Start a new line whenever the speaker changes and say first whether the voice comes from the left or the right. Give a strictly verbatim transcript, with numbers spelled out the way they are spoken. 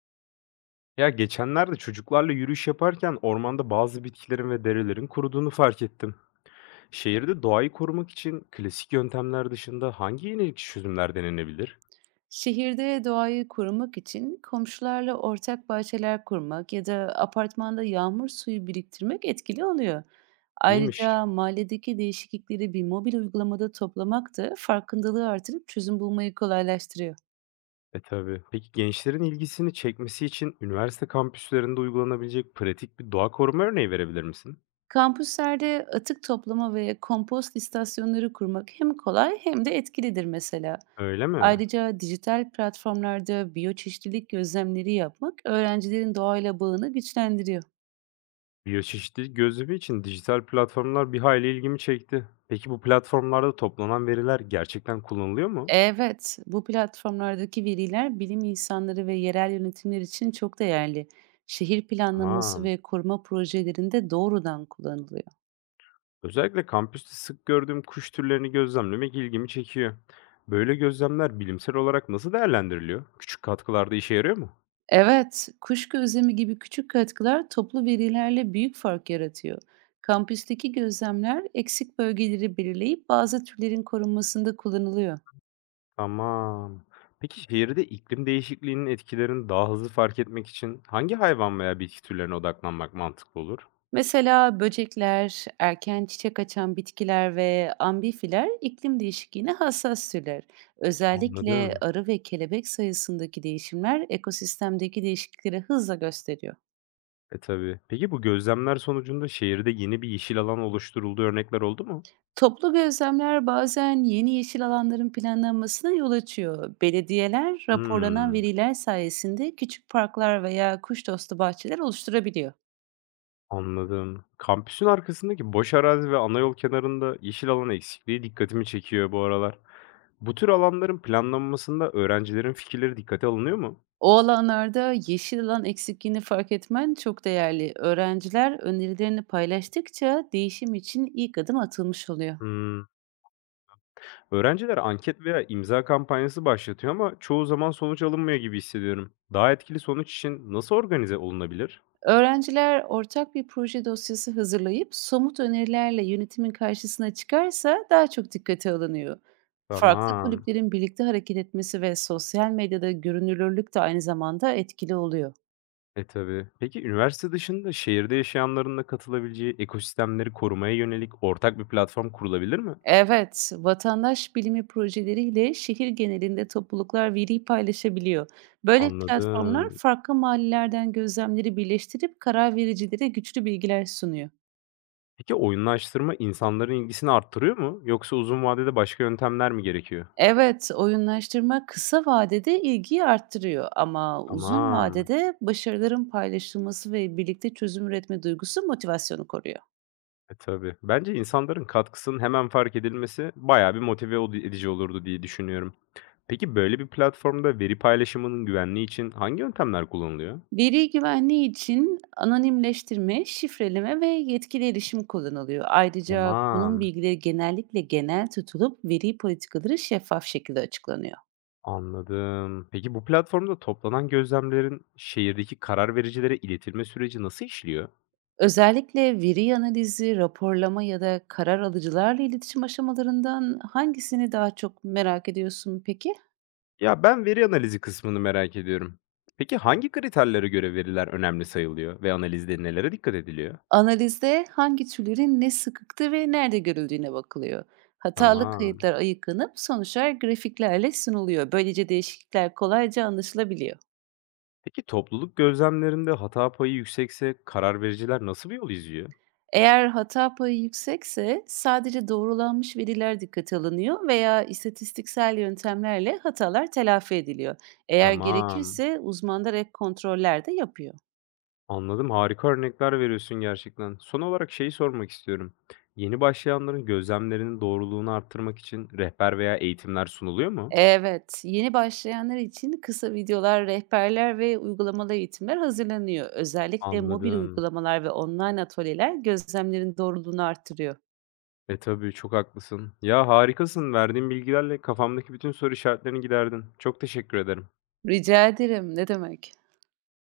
left: Ya geçenlerde çocuklarla yürüyüş yaparken ormanda bazı bitkilerin ve derelerin kuruduğunu fark ettim. Şehirde doğayı korumak için klasik yöntemler dışında hangi yenilik çözümler denenebilir?
right: Şehirde doğayı korumak için komşularla ortak bahçeler kurmak ya da apartmanda yağmur suyu biriktirmek etkili oluyor.
left: İyiymiş.
right: Ayrıca mahalledeki değişiklikleri bir mobil uygulamada toplamak da farkındalığı artırıp çözüm bulmayı kolaylaştırıyor.
left: E tabii. Peki gençlerin ilgisini çekmesi için üniversite kampüslerinde uygulanabilecek pratik bir doğa koruma örneği verebilir misin?
right: Kampüslerde atık toplama ve kompost istasyonları kurmak hem kolay hem de etkilidir mesela.
left: Öyle mi?
right: Ayrıca dijital platformlarda biyoçeşitlilik gözlemleri yapmak öğrencilerin doğayla bağını güçlendiriyor.
left: Biyoçeşitlilik gözlemi için dijital platformlar bir hayli ilgimi çekti. Peki bu platformlarda toplanan veriler gerçekten kullanılıyor mu?
right: Evet, bu platformlardaki veriler bilim insanları ve yerel yönetimler için çok değerli. Şehir planlaması
left: Tamam.
right: ve koruma projelerinde doğrudan kullanılıyor.
left: Özellikle kampüste sık gördüğüm kuş türlerini gözlemlemek ilgimi çekiyor. Böyle gözlemler bilimsel olarak nasıl değerlendiriliyor? Küçük katkılarda işe yarıyor mu?
right: Evet, kuş gözlemi gibi küçük katkılar toplu verilerle büyük fark yaratıyor. Kampüsteki gözlemler eksik bölgeleri belirleyip bazı türlerin korunmasında kullanılıyor.
left: Tamam. Peki şehirde iklim değişikliğinin etkilerini daha hızlı fark etmek için hangi hayvan veya bitki türlerine odaklanmak mantıklı olur?
right: Mesela böcekler, erken çiçek açan bitkiler ve amfifiler iklim değişikliğine hassas türler. Özellikle
left: Anladım.
right: arı ve kelebek sayısındaki değişimler ekosistemdeki değişiklikleri hızla gösteriyor.
left: E tabii. Peki bu gözlemler sonucunda şehirde yeni bir yeşil alan oluşturulduğu örnekler oldu mu?
right: Toplu gözlemler bazen yeni yeşil alanların planlanmasına yol açıyor. Belediyeler raporlanan
left: Hmm.
right: veriler sayesinde küçük parklar veya kuş dostu bahçeler oluşturabiliyor.
left: Anladım. Kampüsün arkasındaki boş arazi ve ana yol kenarında yeşil alan eksikliği dikkatimi çekiyor bu aralar. Bu tür alanların planlanmasında öğrencilerin fikirleri dikkate alınıyor mu?
right: O alanlarda yeşil alan eksikliğini fark etmen çok değerli. Öğrenciler önerilerini paylaştıkça değişim için ilk adım atılmış oluyor.
left: Hmm. Öğrenciler anket veya imza kampanyası başlatıyor ama çoğu zaman sonuç alınmıyor gibi hissediyorum. Daha etkili sonuç için nasıl organize olunabilir?
right: Öğrenciler ortak bir proje dosyası hazırlayıp somut önerilerle yönetimin karşısına çıkarsa daha çok dikkate alınıyor. Farklı
left: Tamam.
right: kulüplerin birlikte hareket etmesi ve sosyal medyada görünürlük de aynı zamanda etkili oluyor.
left: E tabii. Peki üniversite dışında şehirde yaşayanların da katılabileceği ekosistemleri korumaya yönelik ortak bir platform kurulabilir mi?
right: Evet, vatandaş bilimi projeleriyle şehir genelinde topluluklar veriyi paylaşabiliyor. Böyle platformlar
left: Anladım.
right: farklı mahallelerden gözlemleri birleştirip karar vericilere güçlü bilgiler sunuyor.
left: Peki oyunlaştırma insanların ilgisini arttırıyor mu yoksa uzun vadede başka yöntemler mi gerekiyor?
right: Evet, oyunlaştırma kısa vadede ilgiyi arttırıyor ama uzun
left: Tamam.
right: vadede başarıların paylaşılması ve birlikte çözüm üretme duygusu motivasyonu koruyor.
left: E, tabii. Bence insanların katkısının hemen fark edilmesi bayağı bir motive ol- edici olurdu diye düşünüyorum. Peki böyle bir platformda veri paylaşımının güvenliği için hangi yöntemler kullanılıyor?
right: Veri güvenliği için anonimleştirme, şifreleme ve yetkili erişim kullanılıyor. Ayrıca
left: Tamam.
right: konum bilgileri genellikle genel tutulup veri politikaları şeffaf şekilde açıklanıyor.
left: Anladım. Peki bu platformda toplanan gözlemlerin şehirdeki karar vericilere iletilme süreci nasıl işliyor?
right: Özellikle veri analizi, raporlama ya da karar alıcılarla iletişim aşamalarından hangisini daha çok merak ediyorsun peki?
left: Ya, ben veri analizi kısmını merak ediyorum. Peki hangi kriterlere göre veriler önemli sayılıyor ve analizde nelere dikkat ediliyor?
right: Analizde hangi türlerin ne sıkıktı ve nerede görüldüğüne bakılıyor. Hatalı
left: Tamam.
right: kayıtlar ayıklanıp sonuçlar grafiklerle sunuluyor. Böylece değişiklikler kolayca anlaşılabiliyor.
left: Peki topluluk gözlemlerinde hata payı yüksekse karar vericiler nasıl bir yol izliyor?
right: Eğer hata payı yüksekse sadece doğrulanmış veriler dikkate alınıyor veya istatistiksel yöntemlerle hatalar telafi ediliyor. Eğer
left: Tamam.
right: gerekirse uzmanlar ek kontroller de yapıyor.
left: Anladım. Harika örnekler veriyorsun gerçekten. Son olarak şeyi sormak istiyorum. Yeni başlayanların gözlemlerinin doğruluğunu arttırmak için rehber veya eğitimler sunuluyor mu?
right: Evet, yeni başlayanlar için kısa videolar, rehberler ve uygulamalı eğitimler hazırlanıyor. Özellikle mobil
left: Anladım.
right: uygulamalar ve online atölyeler gözlemlerin doğruluğunu artırıyor.
left: E, tabii, çok haklısın. Ya, harikasın. Verdiğin bilgilerle kafamdaki bütün soru işaretlerini giderdin. Çok teşekkür ederim.
right: Rica ederim, ne demek?